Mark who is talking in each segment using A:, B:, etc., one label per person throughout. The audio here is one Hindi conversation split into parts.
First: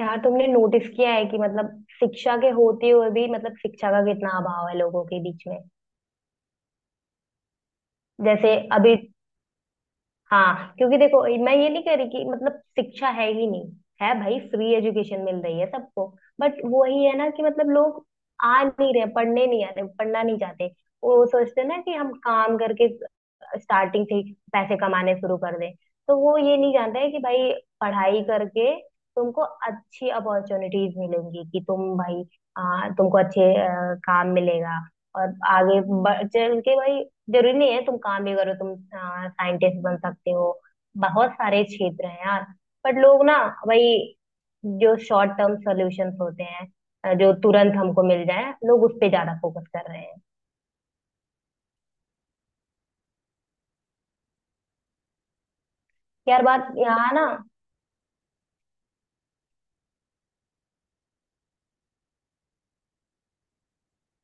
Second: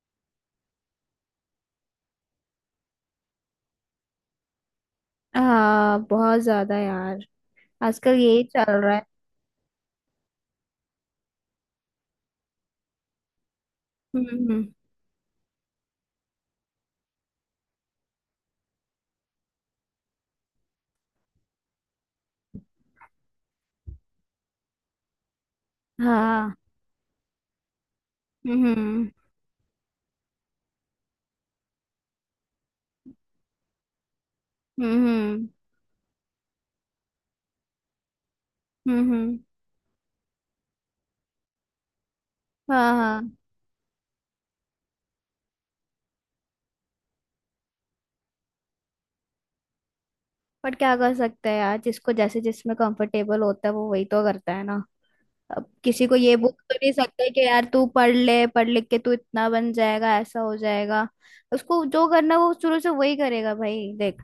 A: यार तुमने नोटिस किया है कि शिक्षा के होते हुए भी शिक्षा का कितना अभाव है लोगों के बीच में।
B: हाँ, बहुत ज्यादा यार। आजकल यही
A: जैसे
B: चल रहा
A: अभी
B: है।
A: हाँ, क्योंकि देखो मैं ये नहीं कह रही कि शिक्षा है ही नहीं। है
B: हम्म,
A: भाई,
B: हम्म।
A: फ्री एजुकेशन मिल रही है सबको। बट वही है ना कि लोग आ नहीं रहे, पढ़ने नहीं आ रहे, पढ़ना नहीं चाहते। वो सोचते हैं ना कि हम काम करके स्टार्टिंग से ही पैसे कमाने शुरू कर दें। तो वो
B: हाँ।
A: ये नहीं जानते हैं कि भाई पढ़ाई करके
B: हम्म,
A: तुमको अच्छी अपॉर्चुनिटीज मिलेंगी, कि तुम भाई तुमको अच्छे काम मिलेगा और
B: हम्म,
A: आगे चल के भाई, जरूरी नहीं है तुम काम भी करो, तुम
B: हम्म,
A: साइंटिस्ट बन सकते हो। बहुत सारे क्षेत्र हैं यार।
B: हाँ,
A: बट लोग
B: हाँ।
A: ना भाई जो शॉर्ट टर्म सॉल्यूशंस होते हैं, जो तुरंत हमको मिल जाए, लोग उस पे ज्यादा फोकस कर रहे हैं।
B: पर क्या कर सकते हैं यार, जिसको जैसे जिसमें कंफर्टेबल होता है वो वही तो करता है ना। अब किसी को ये
A: यार
B: बोल
A: बात
B: तो नहीं
A: यहाँ ना,
B: सकते कि यार तू पढ़ ले, पढ़ लिख के तू इतना बन जाएगा, ऐसा हो जाएगा। उसको जो करना वो शुरू से वही करेगा भाई, देख।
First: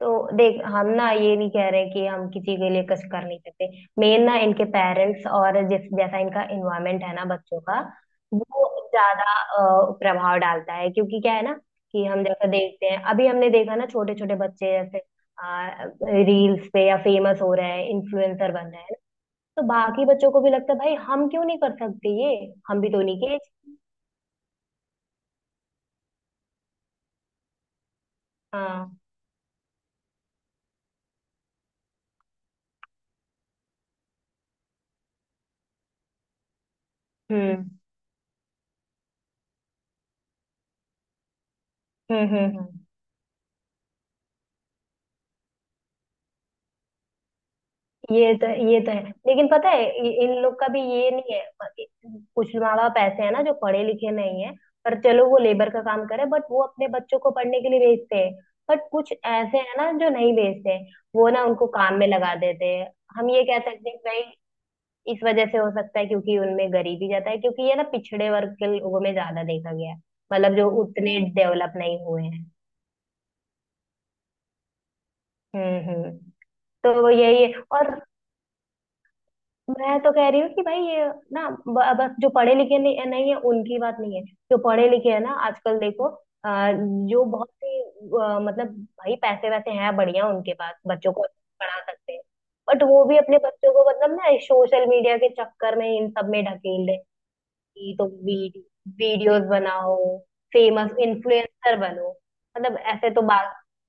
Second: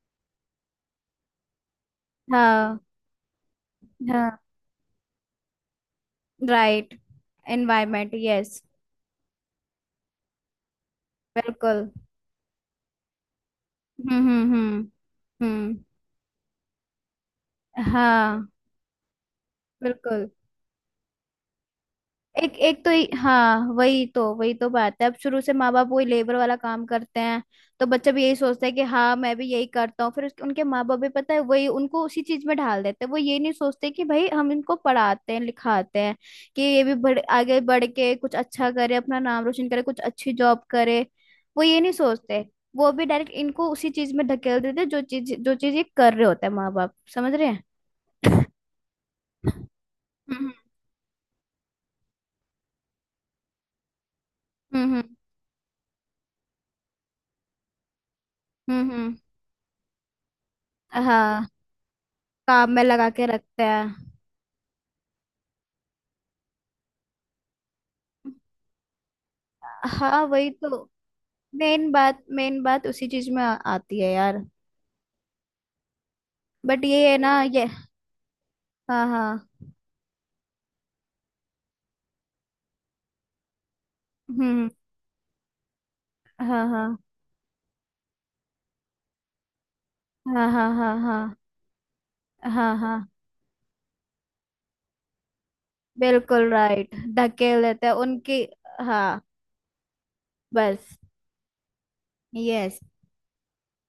A: तो देख हम ना ये नहीं कह रहे कि हम किसी के
B: हाँ,
A: लिए कुछ कर नहीं सकते। मेन
B: हाँ।
A: ना इनके पेरेंट्स और जिस जैसा इनका
B: राइट।
A: इन्वायरमेंट है ना बच्चों का,
B: एनवायरमेंट, यस।
A: वो ज्यादा प्रभाव डालता है। क्योंकि क्या है ना
B: बिल्कुल।
A: कि हम जैसा देखते हैं, अभी हमने देखा ना छोटे
B: हम्म,
A: छोटे
B: हम्म,
A: बच्चे
B: हम्म,
A: जैसे
B: हम्म।
A: रील्स पे या फेमस हो रहे हैं,
B: हाँ।
A: इन्फ्लुएंसर बन रहे हैं। तो बाकी
B: बिल्कुल।
A: बच्चों को भी लगता है भाई हम क्यों नहीं कर सकते ये,
B: एक
A: हम
B: एक
A: भी
B: तो
A: तो
B: ये-
A: उन्हीं के।
B: हाँ, वही तो बात है। अब शुरू से माँ बाप वही लेबर वाला काम करते हैं। तो बच्चा भी यही सोचता है कि
A: हाँ,
B: हाँ मैं भी यही करता हूँ, फिर उसके उनके माँ बाप भी पता है वही उनको उसी चीज में ढाल देते हैं। वो ये नहीं सोचते कि भाई हम इनको पढ़ाते हैं लिखाते हैं, कि ये भी बढ़ आगे
A: हम्म
B: बढ़ के कुछ अच्छा करे, अपना नाम रोशन करे, कुछ अच्छी जॉब करे। वो ये नहीं सोचते।
A: हम्म।
B: वो भी डायरेक्ट इनको उसी चीज में धकेल देते हैं, जो चीज ये कर रहे होते हैं माँ बाप समझ रहे हैं।
A: ये तो है, लेकिन पता है इन
B: हम्म,
A: लोग का भी ये नहीं है। कुछ माँ बाप ऐसे हैं ना जो पढ़े लिखे नहीं है,
B: हम्म,
A: पर
B: हम्म,
A: चलो वो लेबर का काम करे बट वो अपने बच्चों को पढ़ने के लिए भेजते हैं। बट
B: हम्म,
A: कुछ
B: हम्म।
A: ऐसे हैं ना जो नहीं भेजते हैं, वो ना
B: हाँ।
A: उनको काम में लगा देते
B: काम में
A: हैं।
B: लगा के
A: हम ये कह
B: रखते
A: सकते हैं कि
B: हैं।
A: भाई इस वजह से हो सकता है, क्योंकि उनमें गरीबी ज्यादा है, क्योंकि ये ना पिछड़े वर्ग के लोगों में ज्यादा देखा गया है।
B: हाँ, वही तो।
A: जो उतने डेवलप
B: मेन
A: नहीं
B: बात
A: हुए हैं।
B: मेन बात उसी चीज में आती है यार।
A: हम्म।
B: बट
A: तो वो
B: ये है ना
A: यही है।
B: ये।
A: और
B: हाँ, हाँ।
A: मैं तो कह रही हूँ कि भाई ये ना बस जो पढ़े लिखे नहीं है उनकी बात नहीं है। जो
B: हम्म।
A: पढ़े लिखे है ना आजकल देखो, अ,
B: हाँ हाँ,
A: जो बहुत ही भाई पैसे वैसे हैं बढ़िया
B: हाँ,
A: उनके
B: हाँ।
A: पास,
B: हाँ,
A: बच्चों को पढ़ा सकते हैं।
B: हाँ, हाँ,
A: बट वो
B: हाँ।
A: भी अपने बच्चों को ना सोशल मीडिया के चक्कर में इन सब में
B: बिल्कुल
A: ढकेल
B: राइट,
A: रहे हैं
B: धकेल देते हैं
A: कि तो
B: उनकी। हाँ।
A: वीडियोस बनाओ, फेमस
B: बस।
A: इन्फ्लुएंसर बनो।
B: यस।
A: ऐसे तो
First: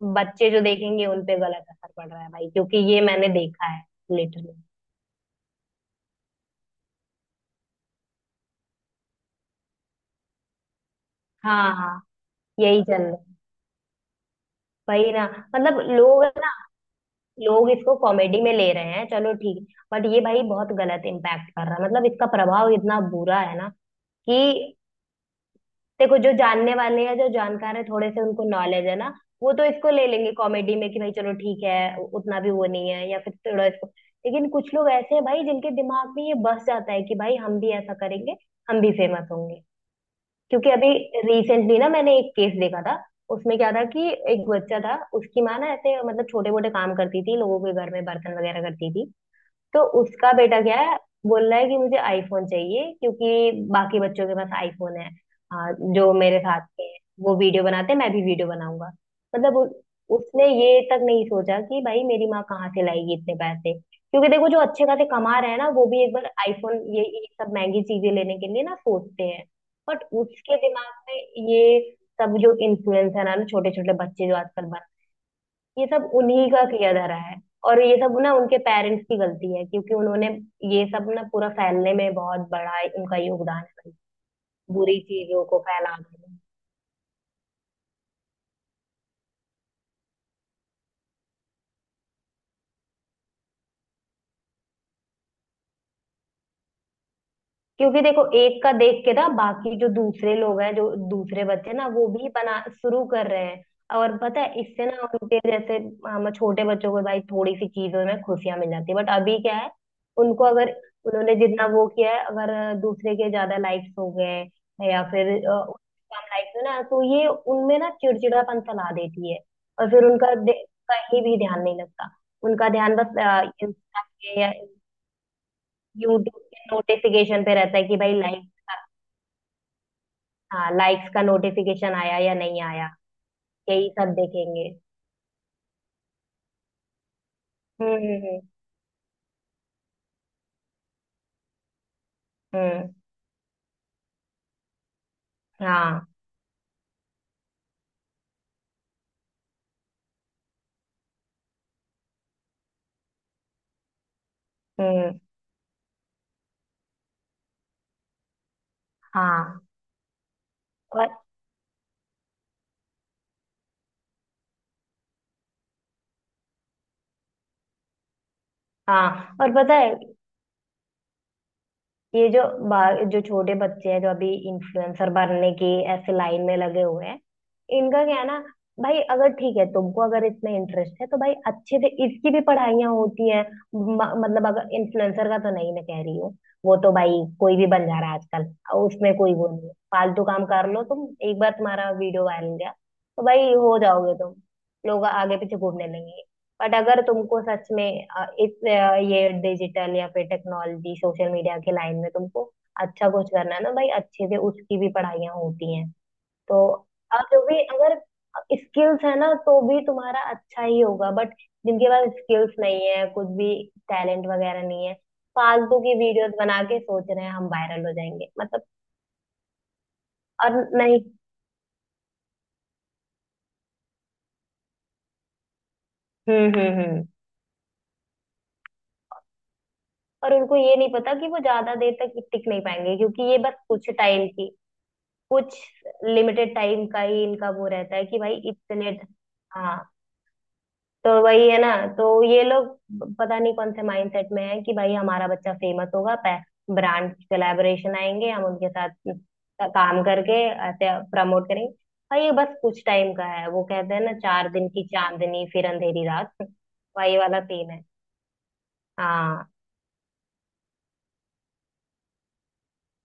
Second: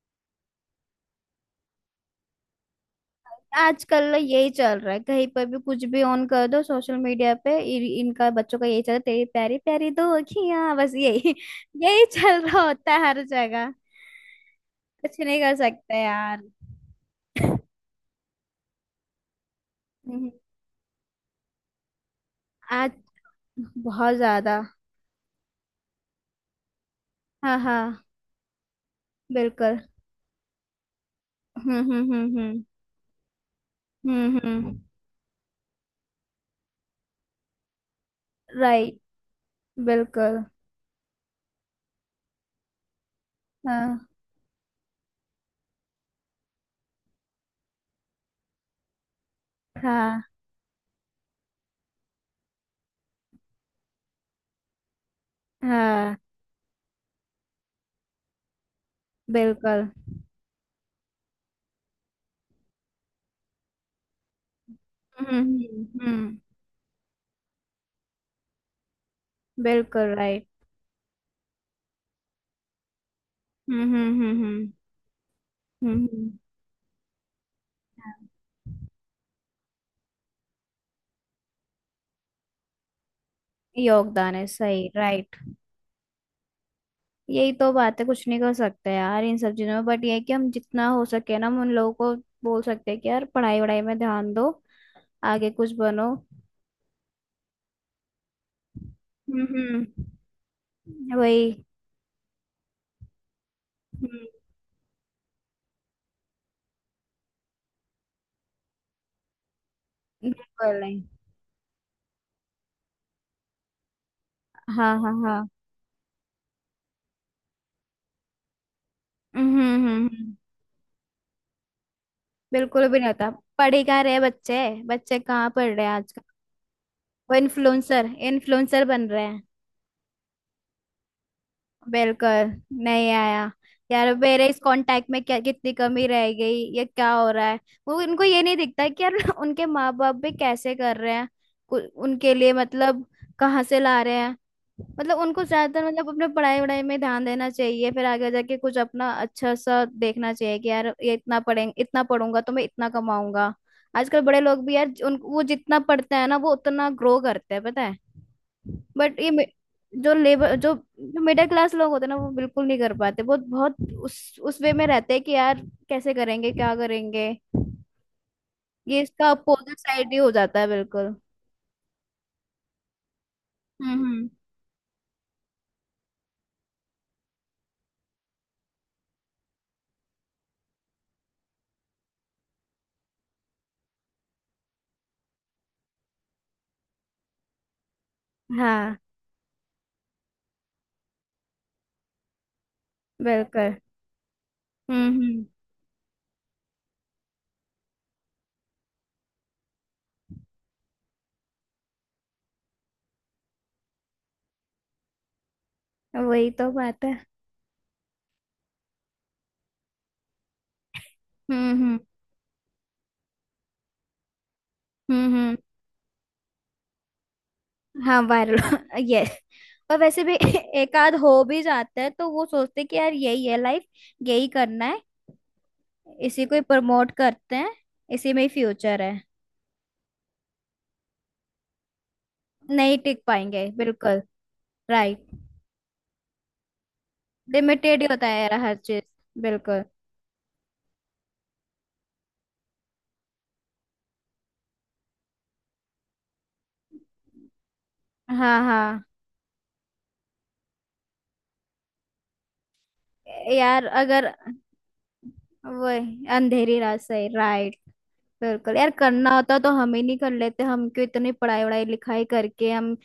A: बच्चे जो देखेंगे उन पे गलत असर पड़ रहा है भाई, क्योंकि ये मैंने देखा है।
B: आजकल यही
A: लिटरली।
B: चल रहा है, कहीं पर भी कुछ भी ऑन कर दो सोशल मीडिया पे इनका बच्चों का यही चल रहा है। तेरी प्यारी प्यारी दो अखियां, बस यही
A: हाँ,
B: यही चल रहा
A: यही
B: होता
A: चल
B: है
A: रहा
B: हर
A: है।
B: जगह।
A: वही
B: कुछ
A: ना।
B: नहीं कर सकते
A: लोग
B: यार।
A: ना, लोग इसको कॉमेडी में ले रहे हैं, चलो ठीक। बट ये
B: हम्म,
A: भाई बहुत गलत इम्पैक्ट कर रहा है, इसका प्रभाव
B: आज
A: इतना बुरा है ना
B: बहुत
A: कि
B: ज्यादा।
A: देखो, जो जानने वाले हैं, जो
B: हाँ,
A: जानकार है,
B: हाँ।
A: थोड़े से उनको नॉलेज है ना, वो तो
B: बिल्कुल।
A: इसको ले लेंगे कॉमेडी में कि भाई चलो ठीक है,
B: हम्म, हम्म,
A: उतना भी
B: हम्म,
A: वो नहीं है या फिर थोड़ा इसको।
B: हम्म, हम्म,
A: लेकिन कुछ
B: हम्म।
A: लोग ऐसे हैं भाई जिनके दिमाग में ये बस जाता है कि भाई हम भी ऐसा करेंगे, हम भी
B: राइट।
A: फेमस होंगे।
B: बिल्कुल।
A: क्योंकि अभी रिसेंटली ना मैंने एक केस देखा था। उसमें क्या था
B: हाँ,
A: कि एक बच्चा था, उसकी माँ ना ऐसे छोटे मोटे काम करती थी, लोगों के घर में बर्तन वगैरह करती थी। तो
B: हाँ,
A: उसका बेटा क्या है, बोल रहा है कि मुझे आईफोन चाहिए क्योंकि बाकी बच्चों के पास आईफोन है। हाँ, जो
B: हाँ।
A: मेरे साथ के हैं वो वीडियो बनाते हैं, मैं भी वीडियो बनाऊंगा। मतलब उ-
B: बिल्कुल।
A: उसने ये तक नहीं सोचा कि भाई मेरी माँ कहाँ से लाएगी इतने पैसे, क्योंकि देखो जो अच्छे खासे
B: हम्म,
A: कमा रहे हैं ना
B: हम्म,
A: वो भी एक बार
B: हम्म।
A: आईफोन ये सब महंगी चीजें लेने के लिए ना सोचते हैं। बट
B: बिल्कुल राइट।
A: उसके दिमाग में ये सब जो इन्फ्लुएंसर है ना, छोटे
B: हम्म,
A: छोटे
B: हम्म,
A: बच्चे जो
B: हम्म,
A: आजकल
B: हम्म,
A: बन, ये सब
B: हम्म।
A: उन्हीं का किया धरा है। और ये सब
B: हाँ।
A: ना उनके पेरेंट्स की गलती है, क्योंकि उन्होंने ये सब ना पूरा फैलने में बहुत बड़ा उनका योगदान है।
B: योगदान है, सही,
A: बुरी
B: राइट।
A: चीजों को फैला देना।
B: यही तो बात है, कुछ नहीं कर सकते यार इन सब चीजों में। बट ये है कि हम जितना हो सके ना हम उन लोगों को बोल सकते हैं कि यार पढ़ाई वढ़ाई में ध्यान दो, आगे कुछ बनो।
A: क्योंकि देखो एक का देख के ना
B: हम्म,
A: बाकी जो दूसरे लोग हैं, जो दूसरे
B: वही।
A: बच्चे ना वो भी बना शुरू कर रहे हैं। और
B: हम्म,
A: पता है इससे ना उनके जैसे हम, छोटे बच्चों को भाई थोड़ी सी चीजों में खुशियां मिल जाती है, बट अभी क्या है, उनको अगर
B: बिल्कुल नहीं।
A: उन्होंने जितना वो किया है, अगर दूसरे के ज्यादा लाइक्स हो गए
B: हाँ,
A: या
B: हाँ,
A: फिर
B: हाँ।
A: उनके कम लाइक्स हो ना, तो ये उनमें ना चिड़चिड़ापन फैला देती है।
B: हम्म, हम्म,
A: और फिर उनका कहीं भी ध्यान नहीं लगता, उनका
B: बिल्कुल
A: ध्यान
B: भी नहीं
A: बस
B: होता। पढ़ ही कहाँ रहे बच्चे, बच्चे कहाँ पढ़ रहे हैं आजकल।
A: यूट्यूब के
B: वो
A: नोटिफिकेशन पे रहता है कि
B: इन्फ्लुएंसर
A: भाई लाइक,
B: इन्फ्लुएंसर बन रहे।
A: हाँ लाइक्स का नोटिफिकेशन आया या
B: बिल्कुल,
A: नहीं आया,
B: नहीं आया।
A: यही
B: यार
A: सब
B: मेरे इस
A: देखेंगे।
B: कांटेक्ट में क्या कितनी कमी रह गई, ये क्या हो रहा है।
A: हम्म
B: वो उनको
A: हम्म
B: ये नहीं दिखता कि यार उनके माँ बाप भी कैसे कर रहे हैं। उनके लिए
A: हम्म हम्म,
B: मतलब कहाँ से ला रहे हैं। मतलब उनको ज्यादातर
A: हाँ
B: मतलब अपने पढ़ाई वढ़ाई में ध्यान देना चाहिए, फिर आगे जाके कुछ अपना अच्छा सा देखना चाहिए कि यार ये इतना पढ़ें इतना पढ़ूंगा तो मैं इतना कमाऊंगा। आजकल बड़े लोग भी यार, उन
A: हम्म
B: वो जितना पढ़ते हैं ना वो उतना ग्रो करते हैं पता है। बट
A: हाँ
B: जो लेबर जो
A: और
B: जो मिडिल क्लास लोग होते हैं ना वो बिल्कुल नहीं कर पाते, बहुत बहुत उस वे में रहते हैं कि यार कैसे करेंगे क्या करेंगे। ये इसका
A: हाँ। और पता
B: अपोजिट
A: है
B: साइड ही हो जाता है बिल्कुल।
A: ये जो जो छोटे
B: हम्म,
A: बच्चे हैं जो अभी
B: हम्म।
A: इन्फ्लुएंसर बनने की ऐसे लाइन में लगे हुए हैं, इनका क्या है ना भाई, अगर ठीक है तुमको अगर इसमें इंटरेस्ट है तो भाई अच्छे से इसकी भी पढ़ाइयाँ होती हैं। अगर इन्फ्लुएंसर का तो नहीं मैं कह रही हूँ, वो तो भाई कोई भी बन जा रहा है आजकल, और
B: हाँ,
A: उसमें कोई वो नहीं है, फालतू काम कर लो तुम, एक बार तुम्हारा वीडियो वायरल गया तो भाई
B: बिल्कुल।
A: हो जाओगे तुम, लोग
B: हम्म,
A: आगे
B: हम्म।
A: पीछे घूमने लगेंगे। बट अगर तुमको सच में इस ये डिजिटल या फिर टेक्नोलॉजी सोशल मीडिया के लाइन में तुमको अच्छा कुछ करना है ना भाई, अच्छे से उसकी भी पढ़ाइयाँ होती हैं।
B: वही
A: तो
B: तो बात है।
A: अब जो भी अगर स्किल्स है ना तो भी तुम्हारा अच्छा ही होगा। बट
B: हम्म,
A: जिनके
B: हम्म,
A: पास स्किल्स नहीं है कुछ भी, टैलेंट वगैरह नहीं है,
B: हम्म, हम्म।
A: फालतू की वीडियोस बना के सोच रहे हैं हम वायरल हो
B: हाँ,
A: जाएंगे, मतलब।
B: वायरल। यस और वैसे भी
A: और
B: एक
A: नहीं।
B: आध हो भी जाता है तो वो सोचते हैं कि यार यही है लाइफ, यही करना है, इसी को ही
A: हम्म।
B: प्रमोट करते हैं, इसी में ही फ्यूचर है।
A: और उनको ये नहीं पता कि वो ज्यादा देर तक टिक नहीं पाएंगे,
B: नहीं टिक
A: क्योंकि ये बस
B: पाएंगे
A: कुछ
B: बिल्कुल।
A: टाइम की,
B: राइट।
A: कुछ लिमिटेड टाइम का ही इनका वो रहता
B: लिमिटेड
A: है
B: ही
A: कि
B: होता
A: भाई
B: है यार हर
A: इतने,
B: चीज,
A: हाँ।
B: बिल्कुल।
A: तो वही है ना। तो ये लोग पता नहीं कौन से माइंडसेट में है कि भाई हमारा बच्चा फेमस होगा, ब्रांड कोलैबोरेशन आएंगे, हम
B: हाँ,
A: उनके साथ
B: हाँ,
A: काम करके ऐसे प्रमोट करेंगे। भाई ये बस कुछ टाइम का है, वो
B: यार
A: कहते हैं ना,
B: अगर
A: चार दिन की चांदनी फिर अंधेरी
B: वही
A: रात।
B: अंधेरी रात,
A: वही
B: सही,
A: वाला सीन
B: राइट।
A: है।
B: बिल्कुल यार, करना
A: हाँ
B: होता तो हम ही नहीं कर लेते? हम क्यों इतनी पढ़ाई वढ़ाई लिखाई करके हम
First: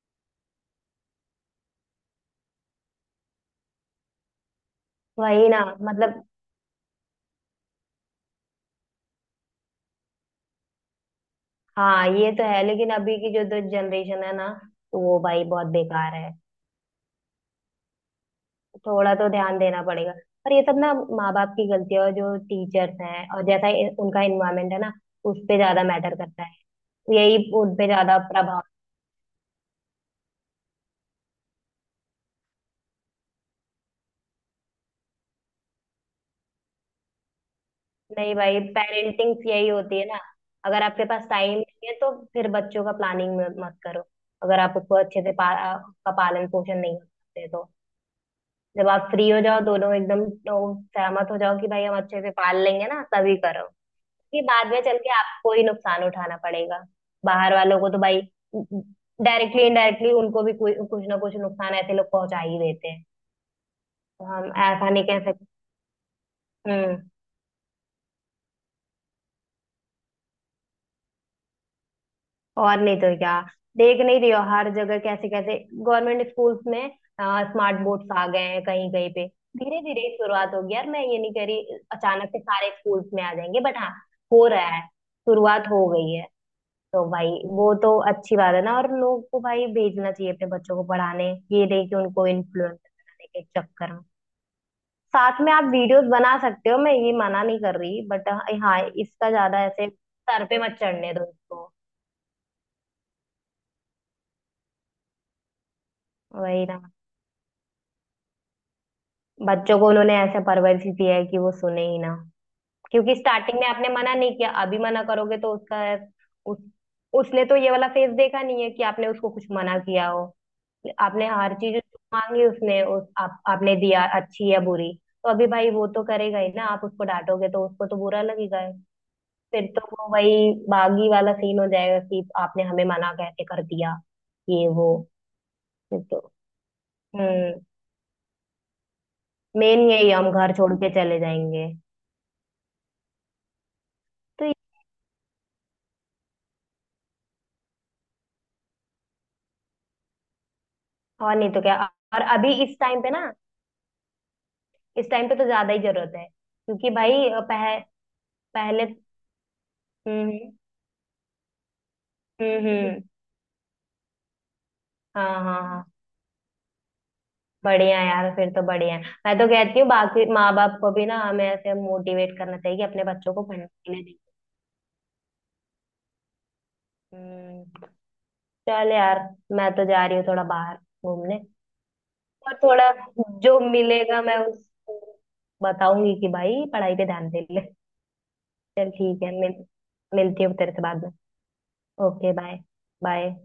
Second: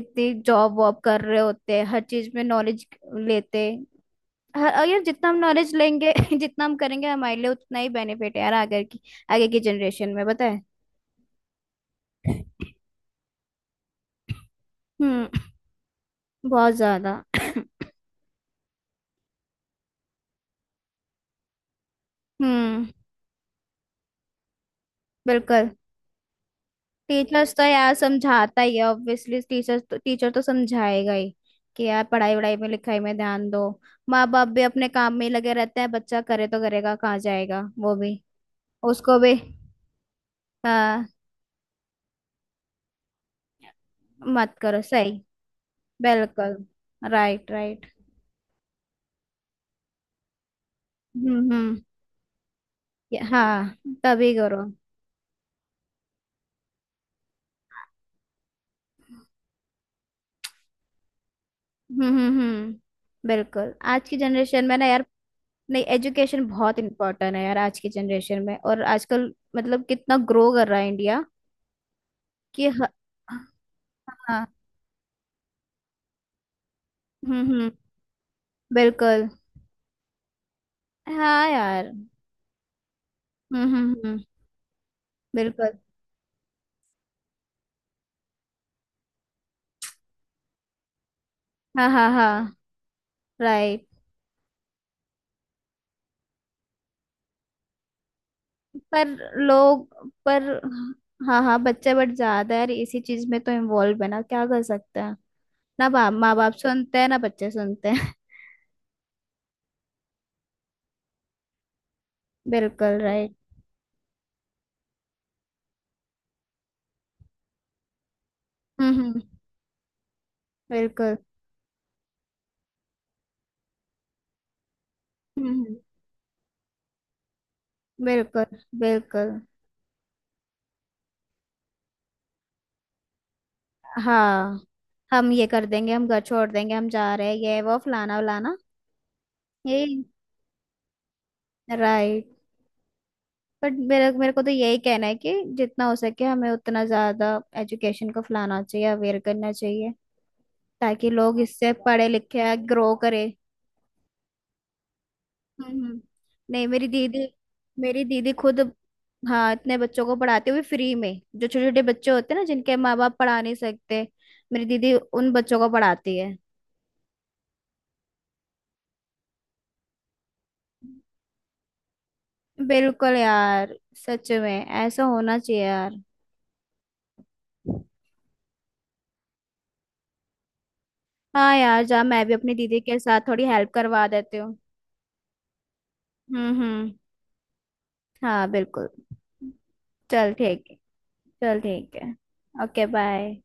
B: इतनी जॉब वॉब कर रहे होते हैं, हर चीज में नॉलेज लेते। हर, और यार जितना हम
A: वही ना।
B: नॉलेज लेंगे
A: मतलब,
B: जितना हम करेंगे हमारे लिए उतना ही बेनिफिट है यार, आगे की जनरेशन में बताए।
A: हाँ ये तो है। लेकिन अभी की जो जनरेशन है ना, तो वो
B: हम्म,
A: भाई बहुत बेकार है।
B: बहुत ज्यादा।
A: थोड़ा तो ध्यान देना पड़ेगा। और ये सब ना माँ बाप की गलती है, और जो
B: हम्म,
A: टीचर्स हैं, और जैसा उनका इन्वायरमेंट है ना, उस पे
B: बिल्कुल।
A: ज्यादा मैटर करता है। यही
B: टीचर्स तो
A: उन पे
B: यार
A: ज्यादा
B: समझाता
A: प्रभाव।
B: ही है ऑब्वियसली, टीचर्स तो, टीचर तो समझाएगा ही कि यार पढ़ाई वढ़ाई में लिखाई में ध्यान दो। माँ बाप भी अपने काम में ही लगे रहते हैं, बच्चा करे तो करेगा कहाँ जाएगा वो भी,
A: नहीं भाई,
B: उसको भी।
A: पेरेंटिंग यही होती है ना, अगर आपके
B: हाँ,
A: पास टाइम नहीं है तो फिर बच्चों का प्लानिंग मत करो।
B: मत
A: अगर आप
B: करो,
A: उसको
B: सही।
A: अच्छे से उसका पालन
B: बिल्कुल,
A: पोषण नहीं कर सकते
B: राइट,
A: तो
B: राइट।
A: जब आप फ्री हो जाओ दोनों एकदम, तो सहमत हो
B: हम्म,
A: जाओ कि
B: हम्म,
A: भाई हम अच्छे से पाल लेंगे ना, तभी करो।
B: हाँ, तभी
A: ये
B: करो।
A: बाद में चल के आपको ही नुकसान उठाना पड़ेगा। बाहर वालों को तो भाई डायरेक्टली इनडायरेक्टली उनको भी कोई कुछ ना कुछ नुकसान ऐसे
B: हम्म,
A: लोग
B: हम्म,
A: पहुंचा ही देते हैं।
B: हम्म। बिल्कुल, आज की
A: तो हम
B: जनरेशन में ना
A: ऐसा
B: यार,
A: नहीं कह सकते।
B: नहीं, एजुकेशन बहुत
A: हम्म।
B: इंपॉर्टेंट है यार आज की जनरेशन में। और आजकल मतलब कितना ग्रो कर रहा है इंडिया कि
A: और नहीं तो क्या, देख नहीं रही हो
B: हाँ।
A: हर जगह कैसे कैसे गवर्नमेंट स्कूल्स में
B: हम्म, हम्म।
A: स्मार्ट बोर्ड्स आ गए हैं, कहीं कहीं पे
B: बिल्कुल।
A: धीरे धीरे ही शुरुआत होगी यार, मैं ये नहीं कह
B: हाँ
A: रही
B: यार।
A: अचानक से सारे स्कूल्स में आ जाएंगे,
B: हम्म,
A: बट हाँ
B: हम्म, हम्म।
A: हो रहा है, शुरुआत
B: बिल्कुल।
A: हो गई है। तो भाई वो तो अच्छी बात है ना, और लोग को भाई भेजना चाहिए अपने बच्चों को पढ़ाने। ये
B: हाँ,
A: नहीं कि
B: हाँ,
A: उनको
B: हाँ।
A: इन्फ्लुएंस बनाने के
B: राइट।
A: चक्कर में, साथ में आप वीडियोस बना सकते हो, मैं ये मना नहीं कर रही, बट हाँ
B: पर,
A: इसका ज्यादा ऐसे
B: लोग, पर
A: सर पे मत चढ़ने दो
B: हाँ, हाँ,
A: इसको।
B: बच्चे, बट ज्यादा यार इसी चीज में तो इन्वॉल्व है ना, क्या कर सकते हैं? ना बाप माँ बाप
A: वही ना,
B: सुनते हैं ना बच्चे सुनते हैं।
A: बच्चों को उन्होंने ऐसे परवरिश ही दी है कि वो सुने ही ना।
B: बिल्कुल,
A: क्योंकि
B: राइट।
A: स्टार्टिंग में आपने मना नहीं किया, अभी मना करोगे तो उसका उस, उसने तो ये वाला फेस देखा नहीं है कि
B: हम्म,
A: आपने
B: हम्म,
A: उसको कुछ मना किया हो।
B: बिल्कुल।
A: आपने हर चीज उसको मांगी उसने, उस आप आपने दिया अच्छी या बुरी। तो अभी
B: हम्म,
A: भाई वो तो करेगा ही ना, आप उसको डांटोगे तो उसको तो बुरा
B: बिल्कुल।
A: लगेगा ही।
B: बिल्कुल।
A: फिर तो वो वही बागी वाला सीन हो जाएगा कि आपने हमें मना कैसे कर दिया,
B: हाँ,
A: ये वो,
B: हम ये कर देंगे
A: फिर
B: हम
A: तो
B: घर छोड़ देंगे हम जा रहे हैं,
A: हम्म,
B: ये वो फलाना वलाना।
A: मेन
B: यही।
A: यही, हम घर छोड़ के चले जाएंगे।
B: राइट। बट मेरे मेरे को
A: तो
B: तो
A: ये-
B: यही कहना है कि जितना हो सके हमें उतना ज्यादा एजुकेशन को फैलाना चाहिए, अवेयर करना चाहिए, ताकि
A: और
B: लोग
A: नहीं तो
B: इससे
A: क्या।
B: पढ़े
A: और अभी
B: लिखे
A: इस
B: ग्रो
A: टाइम पे ना,
B: करे।
A: इस टाइम पे तो ज्यादा ही
B: हम्म,
A: जरूरत है,
B: नहीं, मेरी
A: क्योंकि
B: दीदी,
A: भाई
B: मेरी दीदी खुद,
A: पहले।
B: हाँ, इतने बच्चों को पढ़ाते
A: हम्म
B: हुए फ्री में, जो छोटे छोटे बच्चे होते हैं ना जिनके माँ
A: हम्म।
B: बाप पढ़ा नहीं सकते, मेरी दीदी
A: हाँ
B: उन बच्चों
A: हाँ
B: को
A: हाँ,
B: पढ़ाती है।
A: बढ़िया है यार, फिर तो बढ़िया है। मैं तो कहती हूँ बाकी माँ बाप को भी ना हमें ऐसे मोटिवेट करना चाहिए कि अपने
B: बिल्कुल
A: बच्चों को पढ़ने
B: यार,
A: के लिए दें।
B: सच में ऐसा होना चाहिए यार।
A: हम्म। चल यार, मैं तो जा रही हूँ थोड़ा बाहर घूमने।
B: हाँ यार, जा, मैं भी अपनी
A: और
B: दीदी
A: थोड़ा
B: के साथ थोड़ी
A: जो
B: हेल्प करवा
A: मिलेगा
B: देती
A: मैं
B: हूँ।
A: उसको बताऊंगी कि
B: हम्म,
A: भाई
B: हम्म,
A: पढ़ाई पे ध्यान दे ले।
B: हाँ, बिल्कुल।
A: चल ठीक है, मिल,
B: चल
A: मिलती हूँ
B: ठीक
A: तेरे
B: है।
A: से बाद
B: चल ठीक
A: में।
B: है।
A: Okay bye.
B: Okay, bye.
A: Bye.